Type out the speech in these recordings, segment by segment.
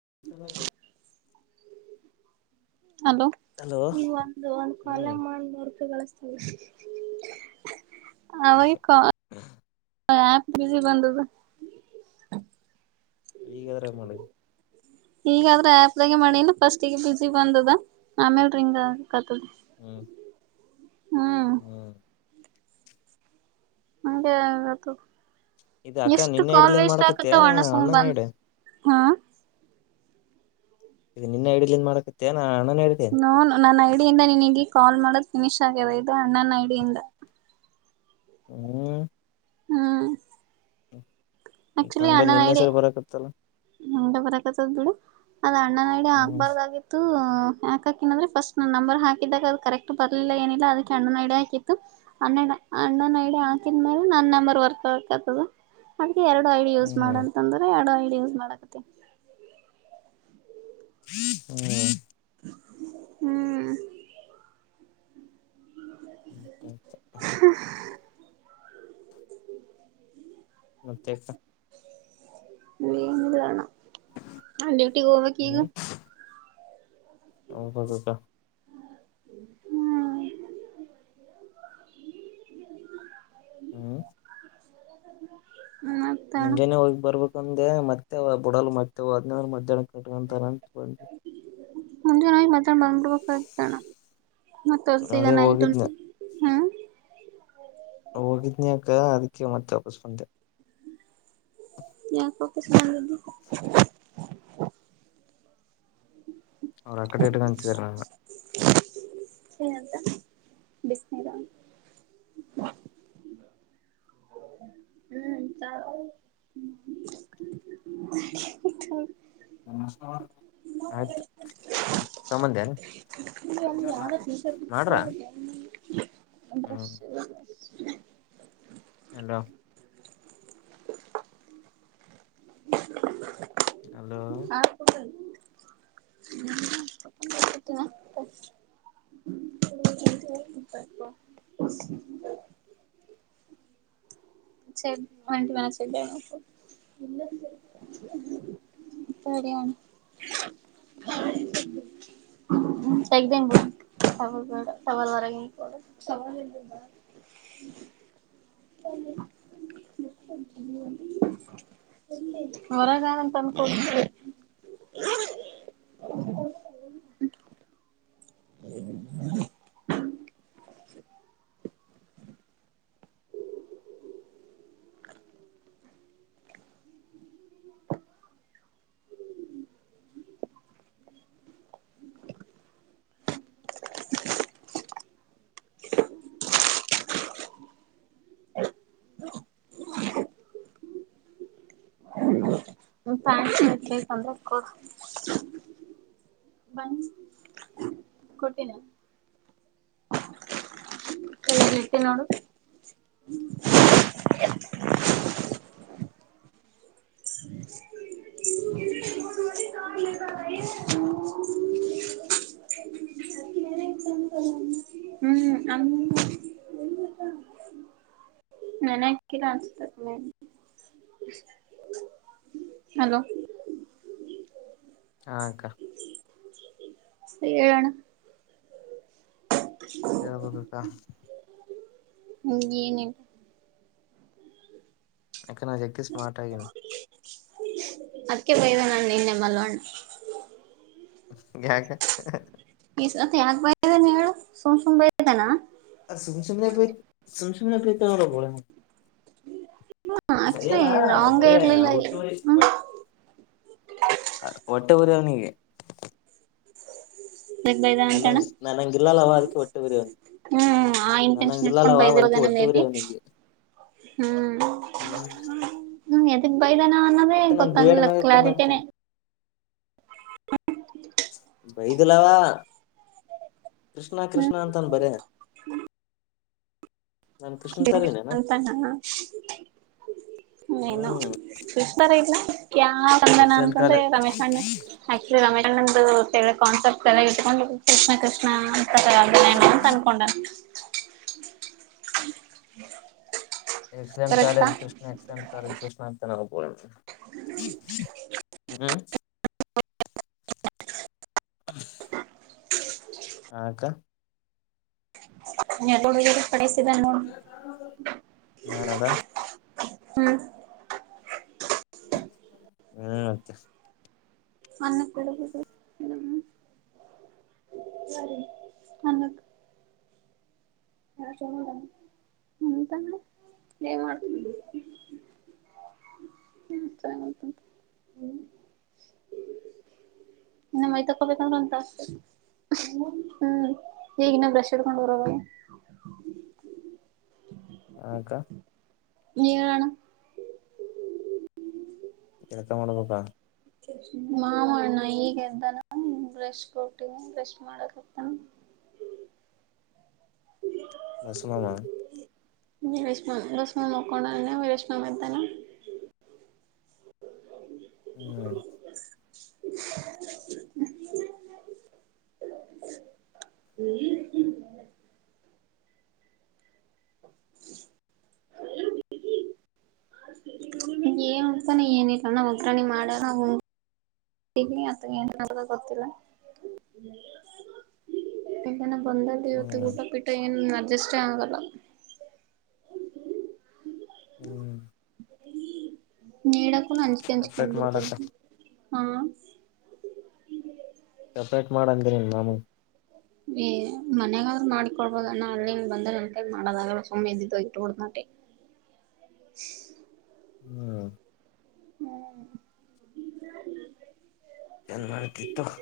[unintelligible] hello hello ಹ್ಮ್ ಅವಾಗ್ಲೇ call ಹ ಬಿಸಿ ಬಂದದ ಈಗರಾ ಮಾಡಿ ಈಗಾದ್ರೆ ಆಪ್ದಾಗೆ ಮಾಡಿಲ್ಲ ಫಸ್ಟ್ ಈಗ ಬಿಸಿ ಬಂದದ ಆಮೇಲ್ ರಿಂಗ್ಕತದೆ ಹ್ಮ್ ಹ್ಮ್ ಹಾಗೆ ಹೇಳಬೇಕು ಇದು ಅಕ್ಕ ಎಷ್ಟು ನಿನ್ನೆ ಕಾಲ್ ಹಿಡ್ಲಿಂದ ವೇಸ್ಟ್ ಮಾಡಕತ್ತೆ ಆಗಾಕತವಣ್ಣ ಸುಮ್ನ್ ಅಣ್ಣನ ಬಂದ ಹಿಡ ಈಗ ನಿನ್ನ ಐ ಡಿ ಅಲ್ಲಿ ನೀನು ಮಾಡಕತಿಯೇನ ನ ನನ್ನ ಐಡಿಯಿಂದ ನೀನ್ಗ ಕಾಲ್ ಮಾಡೋದು ಫಿನಿಶ್ ಆಗ್ಯದ ಇದುಣನ್ನ ಐಡಿಯಿಂದ ಹ್ಮ್ ಹ್ಮ ಆಕ್ಚುಲಿ ನನ್ ಅಣ್ಣ ಬಲ್ ನಿನ್ನೆ ಹೇಳಿ ಸರಿ ಬರಕತ್ತಲ್ಲ ಹಂಡ ಬರಕತ್ತದ್ ಬಿಡು ಅದ್ ಅಣ್ಣ ಇಂಗೆ ಹ್ಮ್ ಆಗ್ಬಾರ್ದಾಗಿತ್ತು ಯಾಕಿಂದ್ರೆ ಫಸ್ಟ್ ನಂಬರ್ ಹಾಕಿದಾಗ ಅದು ಕರೆಕ್ಟ್ ಬರ್ಲಿಲ್ಲ ಏನಿಲ್ಲ ಅದಕ್ಕೆ ಅಣ್ಣಾದು ಐ ಡಿ ಹಾಕಿತ್ತು ಅಣ್ಣ್ಣ ಅಣ್ಣ ಐ ಡಿ ಹಾಕಿದ ಮೇಲೆ ನನ್ನ ನಂಬರ್ ವರ್ಕ್ ಹಾಕಕತ್ತದ್ದ ಎರಡು ಐಡಿ ಯೂಸ್ ಹ್ಮ್ ಮಾಡಂತಂದ್ರೆ ಎರಡು ಐಡಿ ಯೂಸ್ ಮಾಡಕತಿ ಓ ಹ್ಮ್ [inaudible] ಮತ್ತ ನೀಣ ಅಂದ ಕುಊಟ್ಟಿಗೆ ಹೋಗಕ್ಕಗ ಹ್ಮ್ [unintelligible] ಹ್ಮ್ ಹ್ಮ್ ಮತ್ತಣ ಕಂದೆ ಮತ್ತೇ ಬುಡಲ್ ಮಾಡ್ತೇವ ಅದ್ನ ಮಧ್ಯಾಹ್ನ ಕಟ್ಟ ಅಂತ ಅತ್ಕೊಂಡವಿ ಮುಂಜೆೋಗ ಮ್ ಬಂದ್ಬಿಡ್ಬೇಕಾಗತಣ ಮತ್ತ ಈಗ ಅದೇ ನೈಟ್ಂಟ ಹೋಗಿದ್ನ ಹ್ಮ್ ಹೋಗಿದ್ನ್ಯಕ ಆಗತಿ ಮತ್ತೆ ವಾಪಸ್ ಬಂದೆ [unintelligible] ಅವರು ಅಕ್ಕಡೆ ಇಟ್ಟಕ ಅಂತಿದಾರೆ ನಗೆ [unintelligible] ಆಯ್ತು ಸಂಬಂಧ ಹ್ಮ್ [unintelligible] ಹಲ್ಲೋ ಹಲೋ ಬಂದಿದ್ದಿ ಸ ವಂಡಿ ಮಾಡ ಸೆದ [unintelligible] ಸರಿಯಣ ಹ್ಮ ತೆಗ್ದೇ ಸ ಬೇಡ ಸವಾಲ್ವರಗೆಡ ಹ ಹೊರಗಂತನ್ಕೋಗ ಹ [unintelligible] ಬಂದ ಕೊಟ್ಟಿನ ಹ [unintelligible] ಹ ಹ ಹ ಹ್ಮ್ ನಾನ ನಸತ ಹಲೋ ಹಾಕ್ಕ ಸಣ ಎಬೇಕಬೇಕಕ್ಕಾ ಹ್ಮ್ ಏನ ಯಕ ನ ಜಕ್ಕ ಸ್ಮಾರ್ಟ್ ಆಗನ್ ಅದ್ಕ್ಕೆ ಬಯವ ನಣ್ಣ ನಿನ್ನೆ ಮಲ್ವಣ್ಣ ಯಕ ಈ ಮತ್ ಯಾಕ ಬ ಹೇಳು ಸುಮ್ ಸುಮ್ ಬತಾನ ಸುಮಸಮ ಸುಮಸಮರ ಬೋಳ ಆಕ್ಚುಲಿ ಬರಿಲ್ಲಾ ಬರ ರಾಂಗೇ ಇರ್ಲಿಲ್ಲ ಉಟು ಹ್ಮ ಒಟ್ಟಪರಾವನಿಗೆ ಯಾಕ್ ಬೈದಾನ ನನ್ನಂಗ ಅಂತಣ್ಣ ನಾನ ಅಂಗಲ್ಲಾಲ್ಲ ಅವ ಅವದಕ್ಕೆ ಒಟ್ಟ ಬಿರಿವನೆ ಹ್ಮ್ ಆ ನನ್ನುಂಗ ಇಂಟೆನ್ಷನ್ ಇಟ್ಕೊಂಡ್ ಇಲ್ಲಲ್ಲವಾ ಬಳಕಿ ಬೈದಿರೋದೇನ ಒಟ್ಟ ಮೇ ಬಿ ಬಿರವ ನೀಗೆ ಹ್ಮ್ ಹ್ಮ ದಾನ ಅನ್ನೋದೇ ಗೊತ್ತಂಗಿಲ್ಲ ಕ್ಲಾರಿಟೇ ಹಾಕ್ತೇನಿ ಬೈದಲವಾ ಕೃಷ್ಣ ಹ್ಮ್ ಕೃಷ್ಣ ಅಂತಾನ ಬರೇ ನಾನ್ ಕೃಷ್ಣ ತರನೇನ ಅಂತಾನ ಹ ಏನು ಹ್ಮ್ ಎಸ್ಟತಾರ ಇಲ್ಲಾ ಯಾವ ತಂದಾನ ಎಕ್ಸಲೆಂಟ್ ಅಂತಂದ್ರೆ ಕಾಲೇಜ್ ರಮೇಶ್ ಅಣ್ಣ ಆಕ್ಚುಲಿ ರಮೇಶ್ ಅಣ್ಣದು ಕಾನ್ಸೆಪ್ಟಸ್ ಎಲ್ಲಾ ಇಟ್ಕೊಂಡು ಕೃಷ್ಣ ಕೃಷ್ಣ ತರುತ್ತಾರೆ ಏನ್ ಅಂತ ಅನ್ಕೊಂಡೆ [unintelligible] ಎಕ್ಸಾಮ್ ಕರೆಕ್ಟಾ college Krishna exam college Krishna ಅಂತ ನಾ ಬೋ ಹ್ಮ [unintelligible] [unintelligible] ಯಾಕ್ ನೀ ಯಾಕಡೆ ಆ ಕಡೆ ಸೀದಾ ನೋಡ್ ನಾನದ ಹೂ ಹ್ಮ್ ಅನ್ನಕೆ ಇಡಬೇಕು ಅನ್ನಕ್ಕ [unintelligible] ಉಂತಾನ ಏನ್ ಮಾಡ್ತಿದೀ [unintelligible] ಇನ್ನ ಮೈತಕೊಬೇಕ ಅಂದ್ರ ಒಂದ ತಾಸ ಹ್ಮ್ ಈಗ ಇನ್ನ ಬ್ರಷ್ ಹಿಡ್ಕೊಂಡ ಹೊರಬೇಕು ಯಾಕ ನೀ ಹೇಳ ಅಣ್ಣ ಜಳಕ ಮಾಡಬೇಕಾ ಹಾ ಅಣ್ಣ ಈಗ ಎದ್ದಾನ ಬ್ರಶ್ ಕೊಟ್ಟವು ಬ್ರಶ್ ಮಾಡಕತಾನ [unintelligible] ವೀರೇಶ್ ಮಾಮಾ ಬ್ರಷ್ ಮಾಡಿ ಮಕಂಡನ ವೀರಶ ಮಾಮ ಎದ್ದನ ಹ್ಮ್ [unintelligible] ಏನ್ ಉನಾತನ ಏನಿಲ್ಲ ಅಣ್ಣ ಒಗ್ರಾಣಿ ಮಾಡ್ಯಾರ ಉನು ತಿಗಿ ಅದ ಏನ್ ನಡೆದುದು ಗೊತ್ತಿಲ್ಲ ಏನ ಬಂದಲ್ಲಿ ಇವತ್ತು ಹ್ಮ್ ಊಟ ಪಿಟ್ಟ ಏನು ಅಡ್ಜಸ್ಟೇ ಆಗಲ್ಲ ಹ್ಮ್ ನೀಡಕೂ ಅಂಜಿಕೀ ಅಂಜಕಿ ಬಂದ ಸಪ್ರೇಟ್ ಮಾಡಕ ಬಿಡ್ತುದು ಹಾ ಸಪ್ರೇಟ್ ಮಾಡ್ ಅಂದಿನಿ ನಿಮ್ ಮಾಮುಗ ಏ ಮನ್ಯಗಾದ್ರರು ಮಾಡಿಕೊಳ್ಬೋದಣ್ಣ ಹೊಲದಿಂದ ಬಂದ್ರ ಅ ಮಾಡೋದಾಗಲ್ಲ ಸುಮ್ಮನೆ ಇದ್ದಿದ್ದೋಗ ಇಟ್ಟು ಬಿಡ್ತೀನಿ ವೋಟ್ [unintelligible] [unintelligible] ಹ್ಮ್ [unintelligible] ಏನ್ ಮಾಡ್ತಿ ತೊಗೊ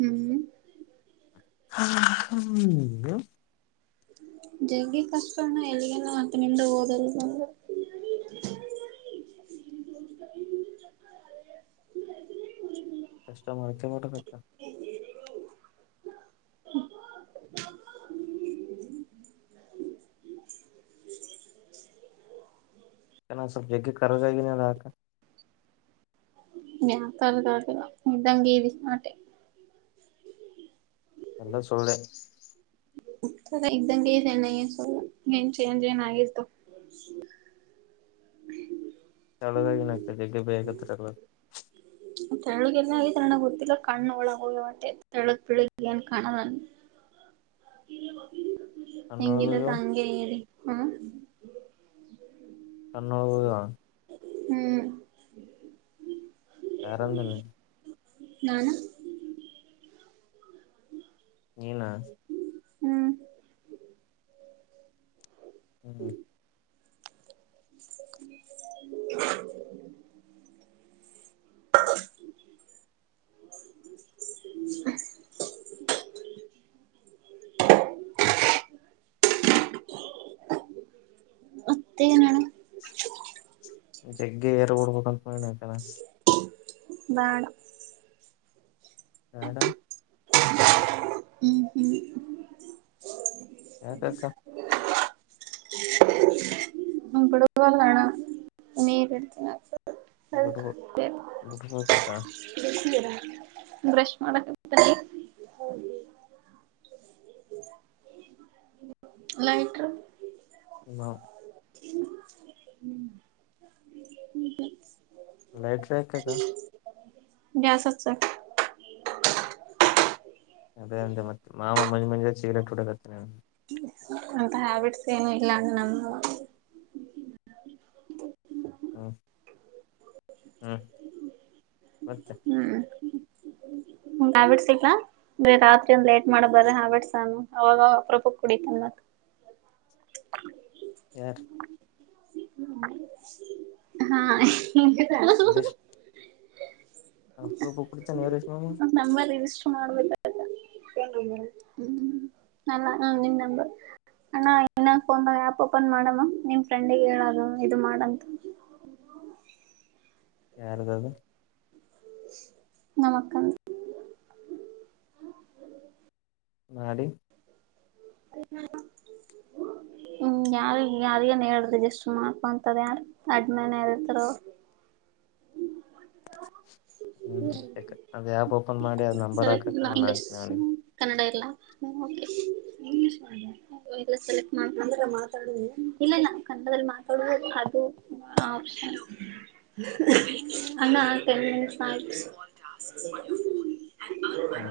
ಹ್ಮ್ ಹಾ ಹ್ಮ್ ಜಗ್ಗಿ ಕಷ್ಟ ಅಣ್ಣ ಎಲ್ಲಿಗೆನ ಹೊತಕೊಂಡೆ ಹೊಡೆ ಅಂದ್ರ [unintelligible] ಕಷ್ಟ ಮಾಡ್ಕೆ ಮಾಡಬೇಕ ಎಲ್ಲಾ ಸ್ವಲ್ಪ ಜಗ್ಗಿ ಖರಗ ಆಗಿದಲ್ಲ ಅದಕ ಅತರ ಆಗಿಲ್ಲ ಇದಂಗ ಅಡಿವಿ ವೋಟೆ ಎಲ್ಲಾ ಸುಳ್ಳೇ ಹೆಂಗ ಇದೆ ಅಲ್ಲ ಏನ್ ಚೇಂಜ್ ಆಗಿಲ್ಲ ತೆಳ್ಳಗಾಗಿ ನಿಂತ ಜಗ್ಗು ಭಯ ಕಥೆ [unintelligible] ತೆಳಗ ಎಲ್ಲ ಆತಣ ಗೊತ್ತಿಲ್ಲ ಕಣ್ಣು ಒಳಗ ಹೋಗ್ಯವಂತೆ ತೆಳಗ್ ಪಳಗ್ ಏನ್ ಕಾಣ ನ [inaudible] ಹೆಂಗಿಲ್ಲ ಕಣ್ಣೊಳಗೋಗ್ಯವ ಹಂಗೆ ಇದೀನಿ ಹ್ಮ ಕಣ್ಣೂರು ಹ್ಮ್ ಯಾರಂಗೆ ನೀನು ನಾನು ನೀನಾ ಹ್ಮ್ [inaudible] [inaudible] [unintelligible] ಮತ್ತೆ ಏನು ಅಣ್ಣ ಜಗ್ಗೆ ಏರ್ ಬಿಡ್ಬೇಕಂತ ಆಸೆ ಬೇಡ ಬೇಡ ಹ್ಮ್ ಹ್ಮ ಹ್ಮ ಯಕೆ ಹ್ಮ ಬಿಳಬಲ್ಣ ನೀರುಡ್ತನ ಬಿಡ್ಬ [unintelligible] ಬಿಡ್ಬೇಕಕ್ಕ ಬಿಸಿನೀರ ಬ್ರಷ್ ಮಾಡಕ್ಕೆ ಹೋಗಿತಿಯ ಲೈಟರು ನೋ ಲೈಟರ್ ಯಾಕಿಗ ಗ್ಯಾಸ್ ಹಚ್ಚಕ್ಕೆ ಅದೇ ಅಂದೆ ಮತ್ತೆ ಮಾಮ ಮಂಜಿ ಮಂಜ ಸಿಗ್ರೇಟ್ ಹುಡಕತ್ತೆ ಅಂತ ಹ್ಯಾಬಿಟ್ಸ್ ಏನು ಇಲ್ಲ ನಮ್ಮ ಹ್ಮ್ ಹ್ಮ್ ಮತೆ ಹ್ಮ್ [inaudible] ಹ್ಯಾಬಿಟ್ಸ್ ಇಲ್ಲ ಬೇಗ ರಾತ್ರಿ ಒಂದ್ ಲೇಟ್ ಮಾಡಬ್ರರೆ ಹ್ಯಾಬಿಟ್ಸ್ ಅವಾಗ ಅಪ್ರೊಪಕ್ಕೆ ಕುಡಿತನ್ ಮತ್ ಯಾರು ಹಾ [unintelligible] ಹಪರೂಪ ಕುಡಿತನ ಯಾರು ನ ನಂಬರ್ ರಿಜಿಸ್ಟರ್ ಮಾಡ್ಬೇಕ ಅಲ್ಲ ಹ್ಮ ನಿನ್ನ ನಂಬರ್ ಅಣ ಇದನ್ನ ಒಂದ ಆ್ಯಪ್ ಓಪನ್ ಮಾಡಮ್ಮ ನಿಮ್ ಫ್ರೆಂಡಿಗೆ ಹೇಳದು ಇದು ಮಾಡಂತ [inaudible] ಯಾರದದು ನಮಕ ನಡಿ [inaudible] ಹ್ಮ ಯಾರಿ ಯಾರಿಗನ್ ಹೇಳ್ದ ಜಸ್ಟ್ ಮಾಡ್ಕೊಂತದ ಯಾರ ಅಡ್ಮೇನತರು ಹ್ಮ್ ಅದ ಆ್ಯಪ್ ಓಪನ್ ಮಾಡಿ ಅದ್ ನಂಬರ್ ಸೆಲೆಕ್ಟ್ ಹಾಕಕ್ಕ ನಾನು ಲಾಂಗ್ವೇಜ್ ಹಾಕ್ತೀನಿ ಅವನಿಗೆ ಕನ್ನಡ [unintelligible] ಮಾತಾಡು ಇಲ್ಲ ಇಲ್ಲ ಕಂಡದಲ್ಲಿ ಮಾತಾಡುವ ಅದು ಅಣ್ಣ ಟೆನ್ ಮಿನಿಟ್ಸ್ ಅಯ್ತು ಹ್ಮ